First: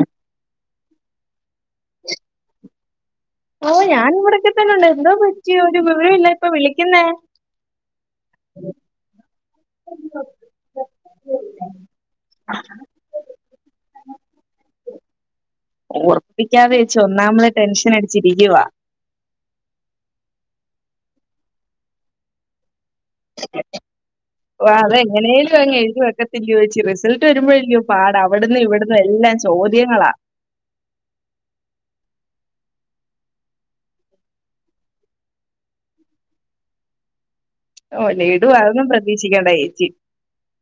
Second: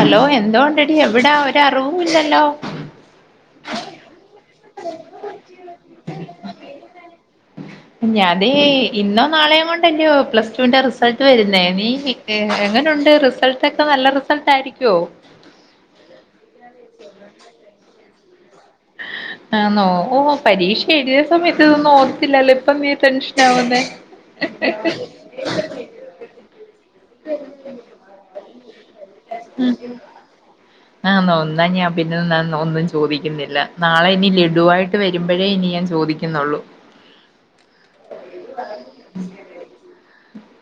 Hello എന്തോ ഉണ്ടെടി എവിടാ ഒരു അറൂവൂ ല്ലല്ലോ. ഓ ഞാൻ ഇവിടൊക്കെ തന്നെ ഉണ്ട് എന്തോ പറ്റിയ ഒരു വിവരില്ല ഇപ്പൊ വിളിക്കുന്നേ. ഞാൻ തേ ഇന്നോ നാളെയോ കൊ [unintelligible] പ്ലസ്ടുന്റെ റിസൾട്ട് വരുന്നേ നീ എങ്ങനെണ്ട് റിസൾട്ട് ഒക്കെ നല്ല റിസൾട്ടായിരിക്കുവോ. ഉറപ്പിക്കാതെ വെചാ ഒന്നാമതെ ടെൻഷൻ അടിച്ചിരിക്കുവാ. ആ ന്നോ ഓ പരീക്ഷ എഴുതിയ സമയത്ത് തൊന്നും ഓർത്തില്ലല്ലോ ഇപ്പ ടെൻഷൻ ആവുന്നെ. എങ്ങനേലും അങ് എഴുതുവാക്കെ ല് ചോദിച്ച് റിസൾട്ട് വരുമ്പോല്ല്യോ പാട അവിടന്ന് ഇവിടന്ന് എല്ലാം ചോദ്യങ്ങളാ. ആ ന്നോ ന്നാ ഞാൻ പിന്നെ ന്ന ഒന്നും ചോദിക്കുന്നില്ല നാളെ ഇനി ലഡുവായിട്ട് വരുമ്പൊഴേ ഇനി ഞാൻ ചോദിക്കൂ. ക്കുന്നുള്ളൂ. ഓ ലഡ്ഡു അതൊന്നും പ്രതീക്ഷിക്കണ്ട ചേച്ചി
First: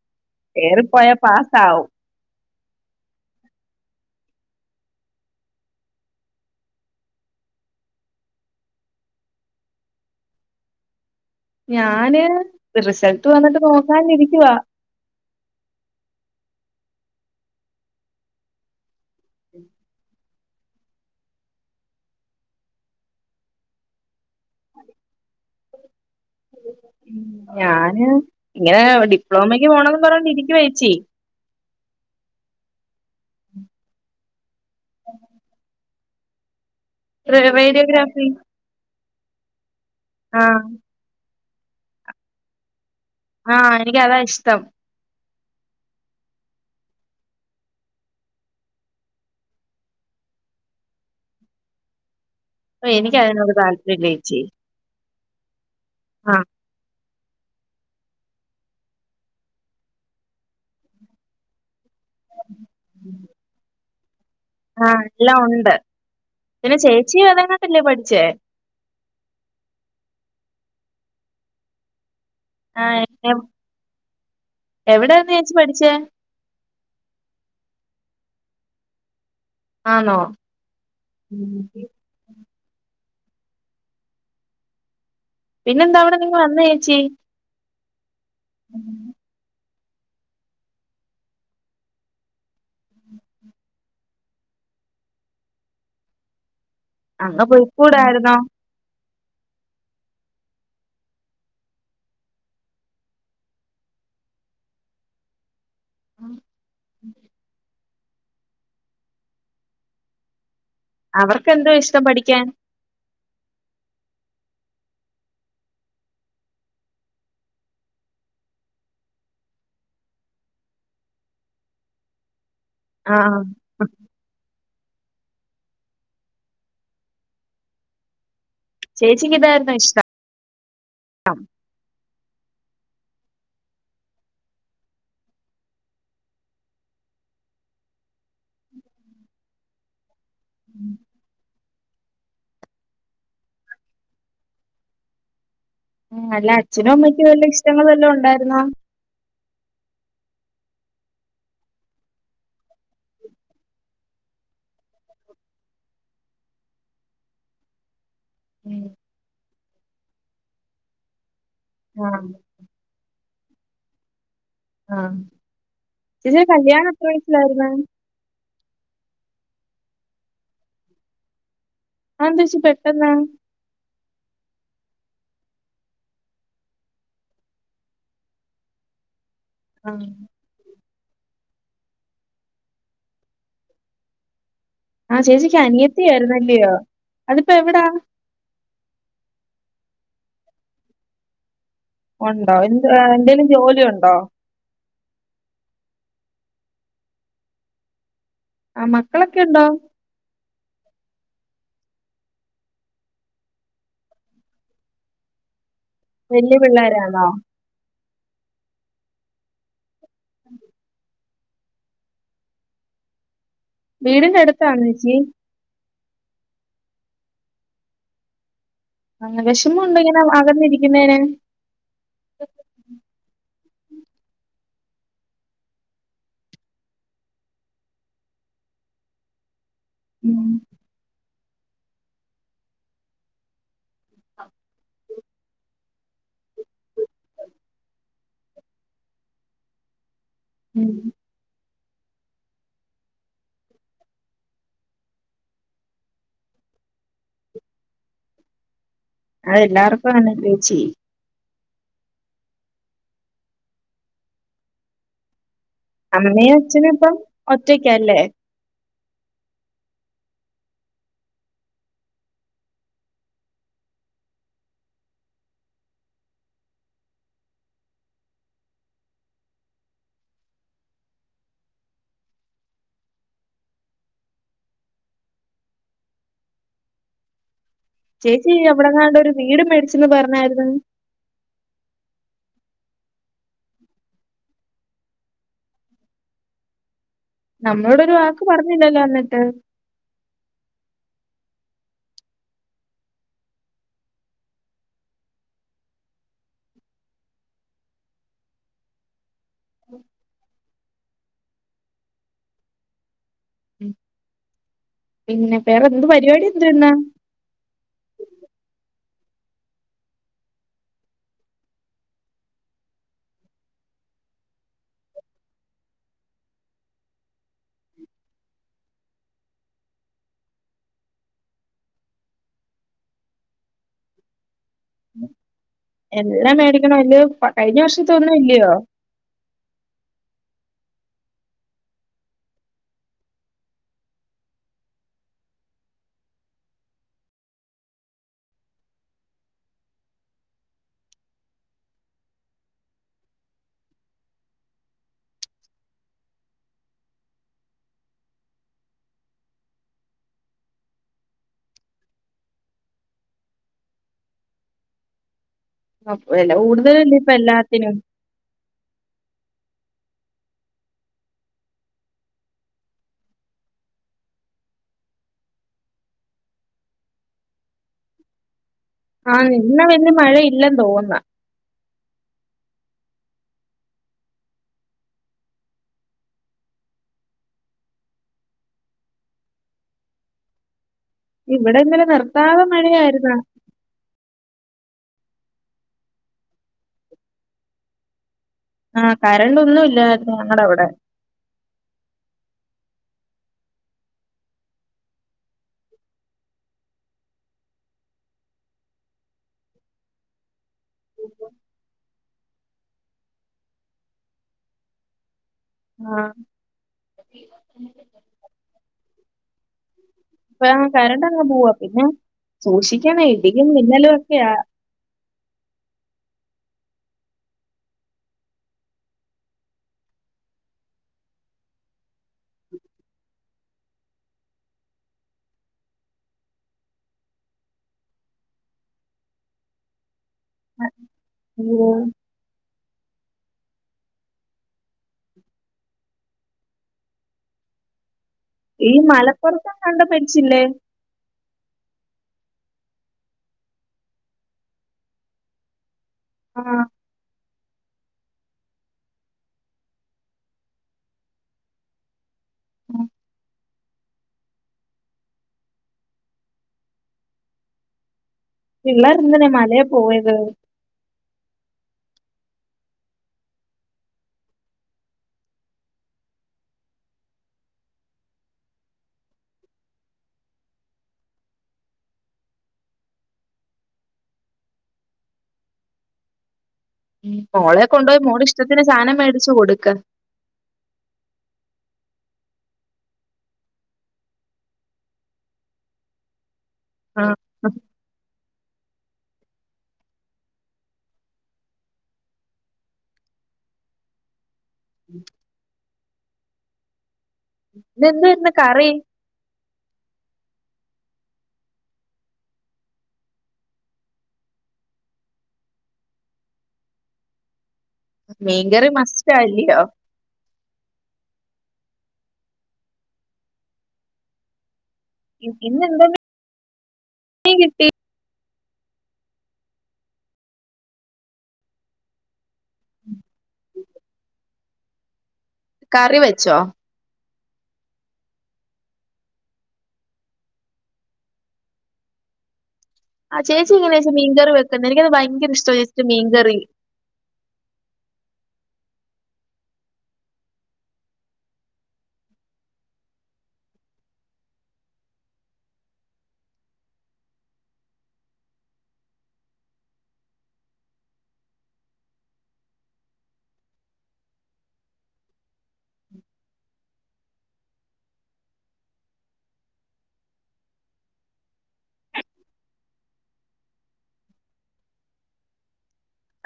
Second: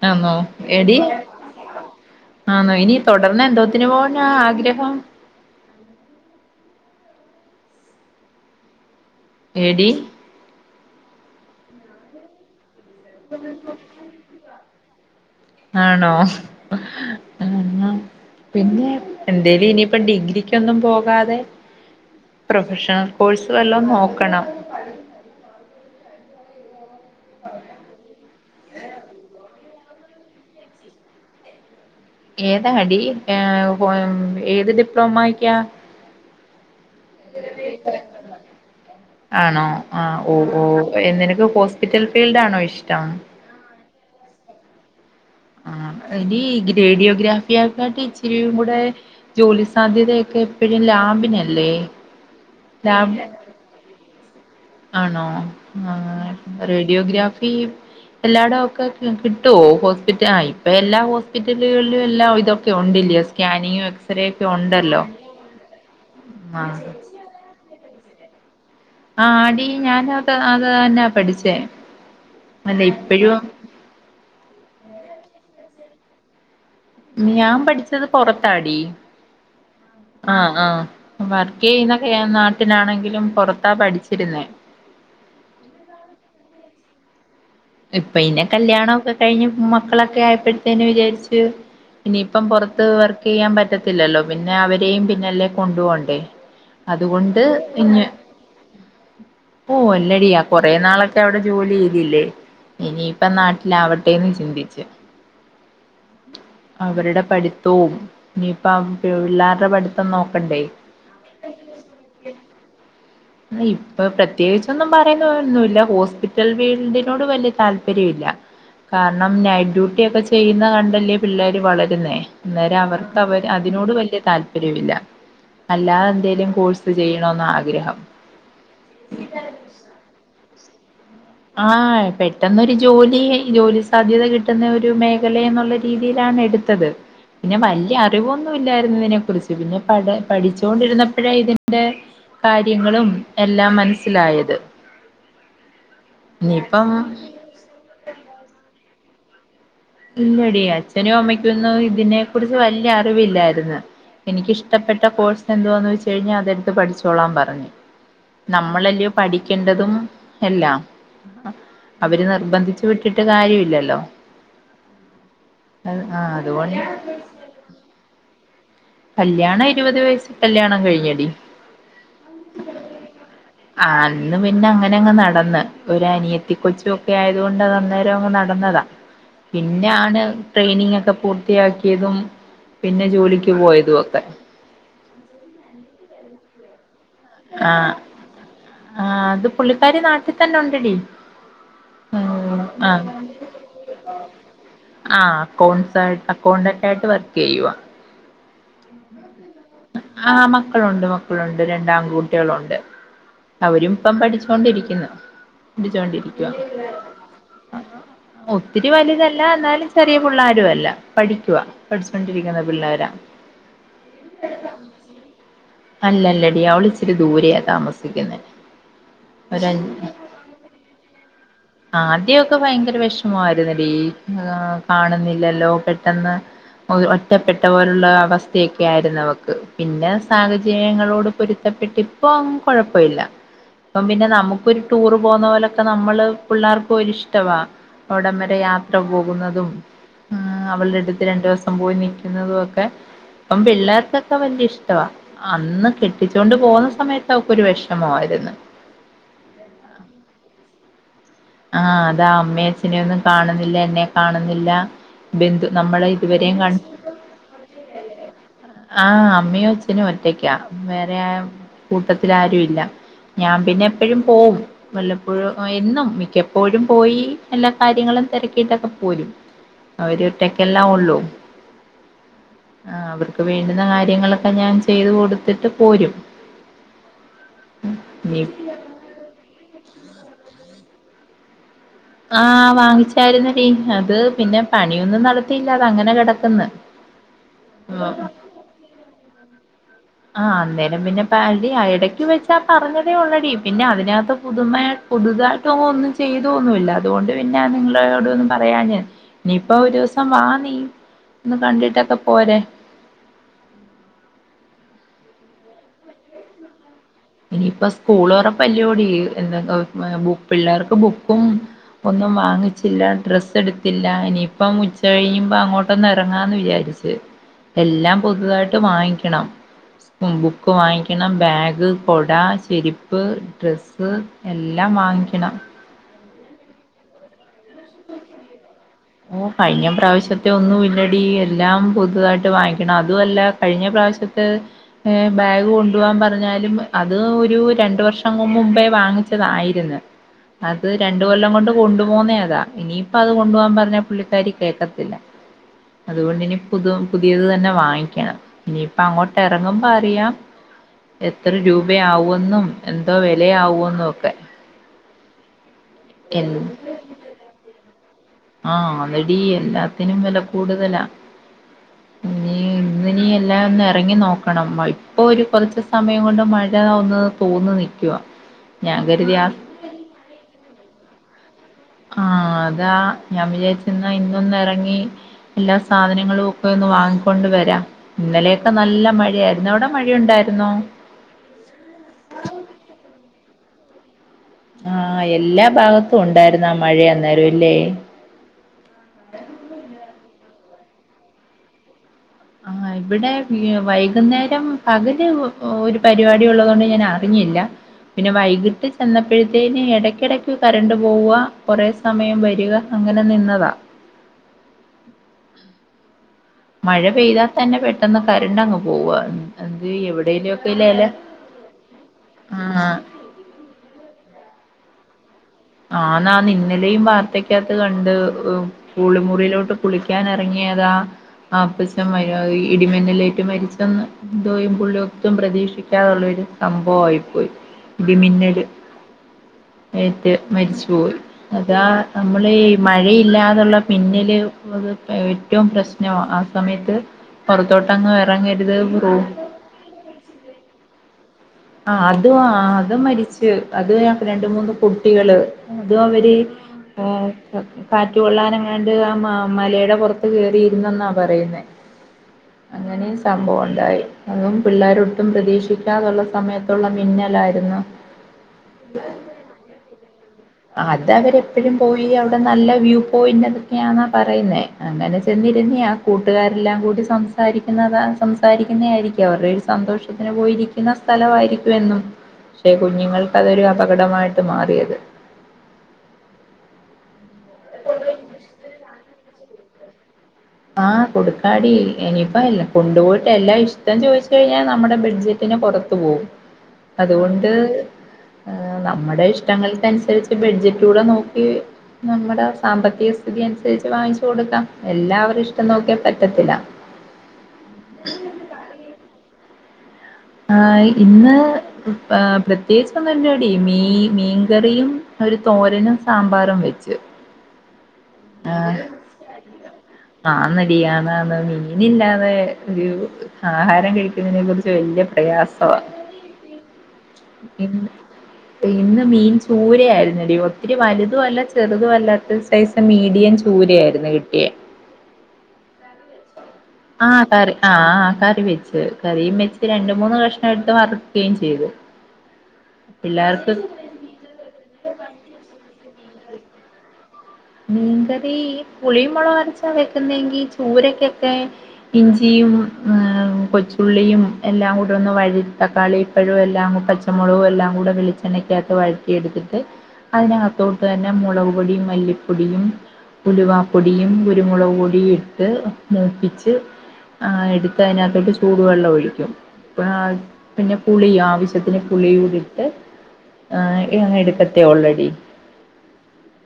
ആന്നോ എടി ഏറിപ്പോയാ പാസ്സാവും. ആന്നോ ഇനി തൊടർന്ന് എന്തോത്തിന് പോവാനാ ആഗ്രഹം എടി ഞാന് റിസൾട്ട് വന്നിട്ട് നോക്കാനിരിക്കുവാ. ആണോ ഉം പിന്നെ എന്തേലും ഇനിപ്പ ഡിഗ്രിക്ക് ക്കൊന്നും പോകാതെ പ്രൊഫഷണൽ കോഴ്സ് വല്ലം നോക്കണം. [inaudible] ഞാന് ഇങ്ങനെ ഡിപ്ലോമക്ക് പോണന്ന് പറന്ന് ഇരിക്ക ചേച്ചി ഏതാ ടി ഏ ഉം ഏത് ഡിപ്ലോമയിക്കാ. റേ റേഡിയോഗ്രാഫി ആണോ ആഹ് ആ ഓഹ് ഓഹ് നിനക്ക് ഹോസ്പിറ്റൽ ഫീൽഡണോ ഇഷ്ടം ആഹ് എനിക്കതാ ഇഷ്ടം ആഹ് എടി റേഡിയോഗ്രാഫിയക്കാട്ട് ഇച്ചരിങ്കുടെ ജോലി സാധ്യതയൊക്കെ എപ്പഴും ലാബിനല്ലേ ഓഹ് ലാബ് എനിക്കതിനോട് താല്പര്യല്ലേച്ചി ആണോ ആഹ് റേഡിയോഗ്രാഫി എല്ലാടൊവോക്കെ കിട്ടുവോ ഹോസ്പിറ്റ ആഹ് ഇപ്പോ എല്ലാ ഹോസ്പിറ്റലുക കളിലും എല്ലാവിതൊക്കെ ഉണ്ട്ല്ലേ സ്കാനിങ്ങും എക്സറെക്കെ ഒ ആഹ് എല്ലാം ഒണ്ട് പിന്നെ ആഹ് ചേച്ചി അതെങ്ങാണ്ടല്ലേ പഠിച്ചേ ആഹ് ടി ഞാൻ അത് അത് തന്നാ പഠിച്ചേ അല്ല ആഹ് ഇപ്പഴും എവടര്ന്ന് ചേച്ചി പഠിച്ചേ? ഞാൻ പഠിച്ചത് പൊറത്താടി ആന്നോ? ആഹ് ആഹ് വർക്ക് ചെയ്യുന്നൊക്കെ ഞാൻ നാട്ടിലാണെങ്കിലും പൊറത്താ പഠിച്ചിരുന്നേ പിന്നെന്താവടെന്നിങ്ങ് വന്നേച്ചി ഇപ്പിന്നെ കല്യാണവോക്കെ കഴിഞ്ഞ് മക്കളൊക്കെ ആയപ്പോഴത്തേന് വിചാരിച്ചു ഇനിപ്പം പൊറത്ത് വർക്ക് ചെയ്യാൻ പറ്റത്തില്ലല്ലോ പിന്നെ അവരെയും പിന്നാല്ലേ കൊണ്ടു പോവണ്ടേ അതുകൊണ്ട് അങ്ങ് പിന്നെ പോയിക്കൂടായിരുന്നോ? ഓഹ് അല്ലടി ആ കൊറെ നാളൊക്കെ അവടെ ജോലി ചെയ്തില്ലേ ഇനിപ്പ നാട്ടിലാവട്ടെന്ന് ചിന്തിച്ച് അവരുടെ പഠിത്തോം ഇനിപ്പം പിള്ളർടെ പഠിത്തം നോക്കണ്ടേ അവർക്ക് എന്തോ ഇഷ്ടം പഠിക്കാൻ ഇപ്പോ പ്രത്യേകിച്ചൊന്നും പറയുന്ന ഒന്നുവില്ല ഹോസ്പിറ്റൽ ഫീൽഡിനോട് വല്യ താല്പര്യം ഇല്ല കാരണം നൈറ്റ് ഡ്യൂട്ടി ഒക്കെ ചെയ്യുന്ന കണ്ടല്ലേ പിള്ളേര് വളരുന്നേ അന്നേരം ആ അവർക്ക് അവ അത് ആ. തിനോട് വലിയ താല്പര്യവില്ല അല്ലാതെ എന്തെലും കോഴ്സ് ചെയ്യണോന്ന ആഗ്രഹം ചേച്ചിക്ക് ഇതായിരുന്നോ ഇഷ്ടം ആഹ് പെട്ടെന്നൊരു ജോലി ജോലി സാധ്യത കിട്ടുന്ന ഒരു മേഖലയ എന്നുള്ള രീതിയിലാണ് എടു ത്തത് പിന്നെ വല്യ അറിവൊന്നും ഇല്ലാരുന്നിതിനെ കുറിച്ച് പിന്നെ പ പഠിച്ചൊണ്ടിരുന്നപ്പോഴേ ഇതിന്റെ കാര്യങ്ങളും എല്ലാം മനസ്സിലായത് ആഹ് അല്ല അച്ഛനും ഇനിയിപ്പം അമ്മയ്ക്കും വല്ല ഇഷ്ടങ്ങള് വല്ലോം ഒണ്ടായിരുന്നോ ഇല്ലടി അച്ഛനും അമ്മയ്ക്കൊന്നും ഇതിനെ കുറിച്ച് വല്യ അറിവില്ലായിരുന്ന് എനിക്കിഷ്ടപ്പെട്ട കോഴ്സ് എന്തുവാന്ന് വെച്ച് കഴിഞ്ഞാ അതെടുത്ത് പഠിച്ചോളാൻ പറഞ്ഞു. ഉം. നമ്മളല്ലയോ പഠിക്കേണ്ടതും എല്ലാം ആ അവര് നിർബന്ധിച്ചു വിട്ട ട്ടിട്ട് കാര്യവില്ലല്ലോ ആഹ് ചേച്ചിടെ അതുകൊണ്ട് കല്യാണം എത്ര വയസ്സിലാര്ന്ന് കല്യാണം ഇരുപത് വയസ്സി കല്യാണം കഴിഞ്ഞടി അത് എന്തേച്ചി പെട്ടന്ന് ആഹ് അന്ന് പിന്നെ അങ്ങനെ അങ്ങ് നടന്ന് ഒരു അനിയത്തി കൊച്ചുവേക്കെ ആയത് കൊണ്ട് അന്നേരം അങ്ങ് നടന്നതാ ആ പിന്നെയാണ് ട്രെയിനിങ്ങേക്കെ പൂർത്തിയാക്കിയതും പിന്നെ ജോലിക്ക് പോയതുവോക്കെ ആഹ് ചേച്ചിക്ക് അനിയത്തി ആയിരുന്നല്ലയോ ആഹ് ആഹ് അത് പുള്ളിക്കാരി നാട്ടി തന്നെ ഉണ്ടടി ഒണ്ടോ എ എന്തെലും ജോലി ഒണ്ടോ ആഹ് അക്കൗണ്ട് അക്കൗണ്ടൻറ്റായിട്ട് വർക്ക് ചെയ്യുവാ ആഹ് മക്കളൊക്കെ ഒണ്ടോ ആഹ് മക്കളോണ്ട് മക്കളോണ്ട് രണ്ടാൺകുട്ടികളോണ്ട് അവരും ഇപ്പം പഠിച്ചോണ്ടിരിക്കുന്നു. പഠിച്ചോണ്ടിരിക്കുവാ വല്യ പിള്ളേരാണോ ഒത്തിരി വലുതല്ല എന്നാലും ചെറിയ പിള്ളാരും അല്ല പഠിക്കുവാ പഠിച്ചൊണ്ടിരിക്കുന്ന പിള്ളേരാ വീടിന്റെ അടുത്താണൊ ചേച്ചി അല്ല അല്ലടി അവള് ഇച്ചിരി ദൂരെയ താമസിക്കുന്ന ആഹ് വിഷമം ഉണ്ടോ ഇങ്ങനെ അകന്നിരിക്കുന്നേന് ആദ്യക്കെ ഭയങ്കര വിഷമമായിരുന്നടി കാണുന്നില്ലല്ലോ പെട്ടെന്ന് ഒറ്റപ്പെട്ട പോലുള്ള അവസ്ഥയൊക്കെ ആയിരുന്നു അവക്ക് പിന്നെ ഉം, സാഹചര്യങ്ങളോട് പൊരു ഇഷ്ടപ്പെട്ട് ഇപ്പം കുഴപ്പല്ല്യ അപ്പ പിന്നെ നമുക്കൊരു ടൂറ് പോകുന്ന പോലെ നമ്മള് പിള്ളേർക്കും ഒരു ഇഷ്ടവാ അവിട വരെ യാത്ര പോകുന്നതും ആഹ് ഉം. അവളുടെ അടുത്ത് രണ്ടു ദിവസം പോയി നിൽക്കുന്നതും ഒക്കെ അപ്പം പിള്ളേർക്കൊക്കെ വലിയ ഇഷ്ടവാ അന്ന് കെട്ടിച്ചൊണ്ട് പോകുന്ന സമയത്ത് അവക്കൊ ഒരു വിഷമമായിരുന്നു അയന്നെ അതെല്ലാവർക്കും അകനെന്നെലെചി ആഹ് അതാ അമ്മ അച്ഛനെന്നും കാണുന്നില്ല എന്നെ കാണുന്നില്ല ബന്ധു നമ്മള് അമ്മയും ഇതുവരെയും കണ്ട് അച്ഛനും ഇപ്പം ഒറ്റയ്ക്കല്ലേ ആഹ് അമ്മോ അച്ഛനും ഒറ്റക്കാ വേറെ കൂട്ടത്തി ആരും ഇല്ല ഞാൻ പിന്നെ എപ്പോഴും പോവും വല്ലപ്പോഴും എന്നും മിക്കപ്പോഴും പോയി എല്ലാ കാര്യങ്ങളും തിരക്കിയിട്ടൊക്കെ പോരും അവര് ഒറ്റക്കെല്ലാ ഉള്ളൂ ആവാ വീണ്ടുന്ന കാര്യങ്ങളൊക്കെ ഞാൻ ചെയ്ത് കൊടുത്തിട്ട് പോരും ഇനി ചേച്ചി എവിടെന്നാണ്ടൊരു ഒരു വീട് മേടിച്ചന്ന് പറഞ്ഞായിരുന്നു ആഹ് വാങ്ങിച്ചായിരുന്നെടി അത് പിന്നെ പണിയൊന്നും നടത്തിയില്ല അത അങ്ങനെ കിടക്കന്ന് നമ്മളോടൊരു വാക്ക് പറഞ്ഞില്ലല്ലോ ന്നിട്ട് ആഹ് അന്നേരം പിന്നെ [unintelligible] ഇടക്ക് വെച്ചാ പറഞ്ഞതേ ഉള്ളടി പിന്നെ അതിനകത്ത് പുതുമ പുതുതായിട്ടും ഒന്നും ചെയ്തോന്നുമില്ല അതുകൊണ്ട് പിന്നെ നിങ്ങളോട് ഒന്ന് പറയാഞേ ഇനിയിപ്പ ഒരു ദിവസം വാ നീ ഒന്ന് കണ്ടിട്ടൊക്കെ പോരെ ഉം പിന്നെ വേറെ എന്ത് പരിപാടി എന്തെന്നാ ഇനിയിപ്പ സ്കൂള് തോറാപ്പല്ലൂടി എന്ത ബു പിള്ളേർക്ക് ബുക്കും ഒന്നും വാങ്ങിച്ചില്ല ഡ്രസ്സ് എടുത്തില്ല ഇനിയിപ്പം ഉച്ച കഴിയുമ്പോ അങ്ങോട്ടൊന്ന് ഇറങ്ങാന്ന് വിചാരി ച്ച് എല്ലാം പുതുതായിട്ട് വാങ്ങിക്കണം ബുക്ക് വാങ്ങിക്കണ ബാഗ് കോട ചെരിപ്പ് ഡ്രസ്സ് എല്ലാം വാങ്ങിക്കണം എല്ലാം മേടിക്കണം അലയോ കഴിഞ്ഞ വർഷത്തൊന്നും ഇല്ലയോ ഓഹ് കഴിഞ്ഞ പ്രാവശ്യത്തെ ഒന്നും എല്ലടി എല്ലാം പുതുതായിട്ട് വാങ്ങിക്കണം അതുമല്ല കഴിഞ്ഞ പ്രാവശ്യത്ത് ഏയ് ബാഗ് കൊണ്ടുപോവാൻ പറഞ്ഞാലും അത് ഒരു രണ്ട് വർഷം മുമ്പേ വാങ്ങിച്ചതായിരുന്നു അത് രണ്ട കൊല്ലം കൊണ്ട് കൊണ്ടു പോവൂന്നെ അതാ ഇനിയിപ്പ അത് കൊണ്ടു പോവാൻ പറഞ്ഞ പുള്ളിക്കാരി കേക്കത്തില്ല അതുകൊണ്ട്നി പുതു പുതിയത് തന്നെ വാങ്ങിക്കണം ഇനിയിപ്പ അങ്ങോട്ട് ഇറങ്ങുമ്പോ അറിയാം എത്ര രൂപയാവുമെന്നും എന്തോ വിലയാവുമന്നൊക്കെ അ വില കൂടുതലല്ലെ ഇപ്പൊ എല്ലാത്തിനും ആഹ്ന്നാടി എല്ലാത്തിനും വില കൂടുതലാ ഇനി ഇന്നിന് എല്ലാം ഒന്ന് ഇറങ്ങി നോക്കണം ഇപ്പോ ഒരു കുറച്ച് സമയം കൊണ്ട് മഴ ഒന്നു തോന്നു നിക്കുവ ഞാൻ കരുതിയാ ഇന്ന് പിന്നെ മഴയില്ലെന്ന് തോന്നെ ആഹ് അതാ ഞാൻ വിചാരിച്ചു ഇന്നൊന്ന് ഇറങ്ങി എല്ലാ സാധനങ്ങളും ഒക്കെ ഒന്ന് വാങ്ങിക്കൊണ്ട് വരാം ഇന്നലെയൊക്കെ നല്ല മഴ ആയിരുന്നു അവടെ മഴയുണ്ടായിരുന്നോ ഇവിടെന്നെലെ നിർത്താതെ മഴയായിരുന്നേ ആഹ് എല്ലാ ഭാഗത്തും ഉണ്ടായിരുന്ന മഴയ അന്നേരല്ലേ ആഹ് കരണ്ടൊന്നും ഇല്ലാരുന്നു ഞങ്ങടവടെ ആഹ് ഇവിടെ വീ വൈകുന്നേരം പകല് ഒരു പരിപാടി ഉള്ളതുകൊണ്ട് ഞാനറിഞ്ഞില്ല പിന്നെ വൈകിട്ട് ചെന്നപ്പഴത്തേന് ഇടക്കിടക്ക് കറണ്ട് പോവുവ കൊറെ സമയം വരിക അങ്ങനെ നിന്നതാ ആഹ് മഴ പെയ്താ തന്നെ പെട്ടെന്ന് കരണ്ടങ്ങ് പോവ എന്തെയ്യും എവിടേലു ഇപ്പ കരണ്ടങ്ങ് പോവാ പിന്നെ ആ സൂക്ഷിക്കണെ ഇടിയും മിന്നലുവൊക്കയാ ആന്നാന്ന് ഇന്നലെയും വാർത്തക്കാത്ത് കണ്ട് ഉം കുളിമുറിയിലോട്ട് കുളിക്കാനെറങ്ങിയതാ അപ്പച്ചൻ വയ്യാതേയ് ഇടിമിന്നലേറ്റ് മരിച്ചന്ന് എന്തോയ്യും പുള്ളിയൊട്ടും പ്രതീക്ഷിക്കാതുള്ളൊരു സംഭവായിപ്പോയി ഇടിമിന്നല് ഏറ്റ് മരിച്ചുപോയി അതാ അയ്യോ നമ്മള് ഈ മഴയില്ലാതുള്ള മിന്നല് അത് ഏറ്റവും പ്രശ്നം ആ സമയത്ത് പൊറത്തോട്ടൊന്നും എറങ്ങരുത് റൂ ഇപ്പംങ്ങാണ്ട് മരിച്ചില്ലേ ആഹ് അത് അത് മരിച്ച് അത് രണ്ട് മൂന്ന് കുട്ടികള് അതും അവര് ആഹ് ആഹ് കാറ്റ് കൊള്ളാനെങ്ങാണ്ട് ആ മ മലയുടെ പുറത്ത് കയറിയിരുന്നെന്നാ പറയുന്നേ അങ്ങനേ സംഭവം ഉണ്ടായേ അതും പിള്ളാരൊട്ടും പ്രതീക്ഷിക്കാതൊള്ള സമയത്തൊള്ള മിന്നലായിരുന്ന് പിള്ളാരെന്തിനാ മലേ പോയത് അതവരെപ്പഴും പോയി അവിടെ നല്ല വ്യൂ പോയിന്റ് അതൊക്കെയാന്നാ പറയുന്നേ അങ്ങനെ ചെന്നിരുന്നയാ കൂട്ടുകാരെല്ലാം കൂടി സംസാരിക്കുന്നത സംസാരിക്കുന്നെ ആയിരിക്കും അവരുടെ ഒരു സന്തോഷ ത്തിന് പോയിരിക്കുന്ന സ്ഥലവായിരിക്കും എന്നും പക്ഷെ കുഞ്ഞുങ്ങൾക്കതൊരു അപകടമായിട്ട് മാറിയത് ഉം മോളെ കൊണ്ട്പോയി മോടിഷ്ടത്തിന് സാധനം മേടിച്ചു കൊടുക്ക് ആഹ് കൊടുക്കാടി ഇനിയിപ്പല്ല കൊണ്ടുപോയിട്ട് എല്ലാം ഇഷ്ടം ചോദിച്ച് കഴിഞ്ഞാ നമ്മുടെ ബെഡ്ജെ റ്റിന് പുറത്തു പോവും ആ അതുകൊണ്ട് അഹ് നമ്മടെ ഇഷ്ട്ടങ്ങൾക്കനുസരിച്ച് ബെഡ്ജറ്റൂടെ നോക്കി നമ്മടെ സാമ്പത്തിക സ്ഥിതി അനുസരിച്ച് വാങ്ങിച്ചു കൊടുക്കാം എല്ലാം അവരിടെ ഇഷ്ടം നോക്കിയാ പറ്റത്തില്ല ഇന്നെന്തുവാര്ന്ന് കറി ആഹ് ഇന്ന് പാ പ്രത്യേകിച്ചൊന്നും ഇല്ലടി മീ മീൻകറിയും ഒരു തോരനും സാമ്പാറും വെച്ച് മീൻകറി മസ്റ്റാ ഇല്ലിയോ ആന്നടി ആന്നാന്ന് മീനില്ലാതെ ഒരു ആഹാരം കഴിക്കുന്നതിനെ കുറി ച്ച് വല്ല്യ ഇ- പ്രയാസവാ ഇന്ന് എന്ത് ഇന്ന് മീൻ ചൂര ആയിരുന്നടി ഒത്തിരി വലുതും അല്ല ചെറുതും അല്ലാത്ത സൈസ് മീഡിയം ചൂരയായിരുന്നു കിട്ടിയേ കറി വെച്ചോ ആഹ് കറി ആഹ് കറി വെച്ച് കറിയും വെച്ച് രണ്ട് മൂന്ന് കഷ്ണം എടുത്ത് വറക്കേം ചെയ്ത് [inaudible] ആഹ് ചേച്ചി എങ്ങനെ ചേച്ചി മീൻ കറി വെക്കുന്നെ എനിക്കത് ഭയങ്കര ഇഷ്ട്ടവാ ചേച്ചീടെ മീൻകറി മീൻകറീ പുളിയും മുളകും അരച്ച വെക്കുന്നെങ്കി ചൂരക്കക്കെ ഇഞ്ചിയും ആഹ് കൊച്ചുള്ളിയും എല്ലാം കൂടൊന്നു വഴ തക്കാളിപ്പഴോ എല്ലാം പച്ചമുളകും എല്ലാം കൂടെ വെളി ച്ചെണ്ണക്കാത്ത് വഴറ്റി എടുത്തിട്ട് അതിനകത്തോട്ട് തന്നെ മുളക്പൊടിം മല്ലി പ്പൊടിയും ഉലുവാപ്പൊടിയും കുരുമുളക് പൊടിയും ഇട്ട് മൂപ്പിച്ച് ആഹ് എടുത്ത് അതിനാത്തോട്ട് ചൂടുവെള്ളം ഒഴിക്കും ആഹ് പിന്നെ പുളി ആവശ്യത്തിന് പുളിയൂടിട്ട് ആഹ് ഇങ്ങനെ എടുക്കത്തേ ഒള്ളെഡി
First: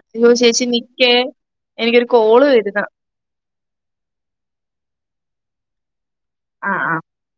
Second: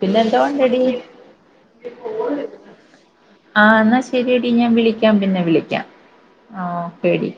പിന്നെ എന്തുവാ പക്ഷ നിക്കേ എനിക്കൊരു കോള് വരുന്ന. ആഹ എന്നാ ശരിയടി ഞാൻ വിളിക്കാം പിന്നെ വിളിക്കാം ആ ഒക്കെ ടി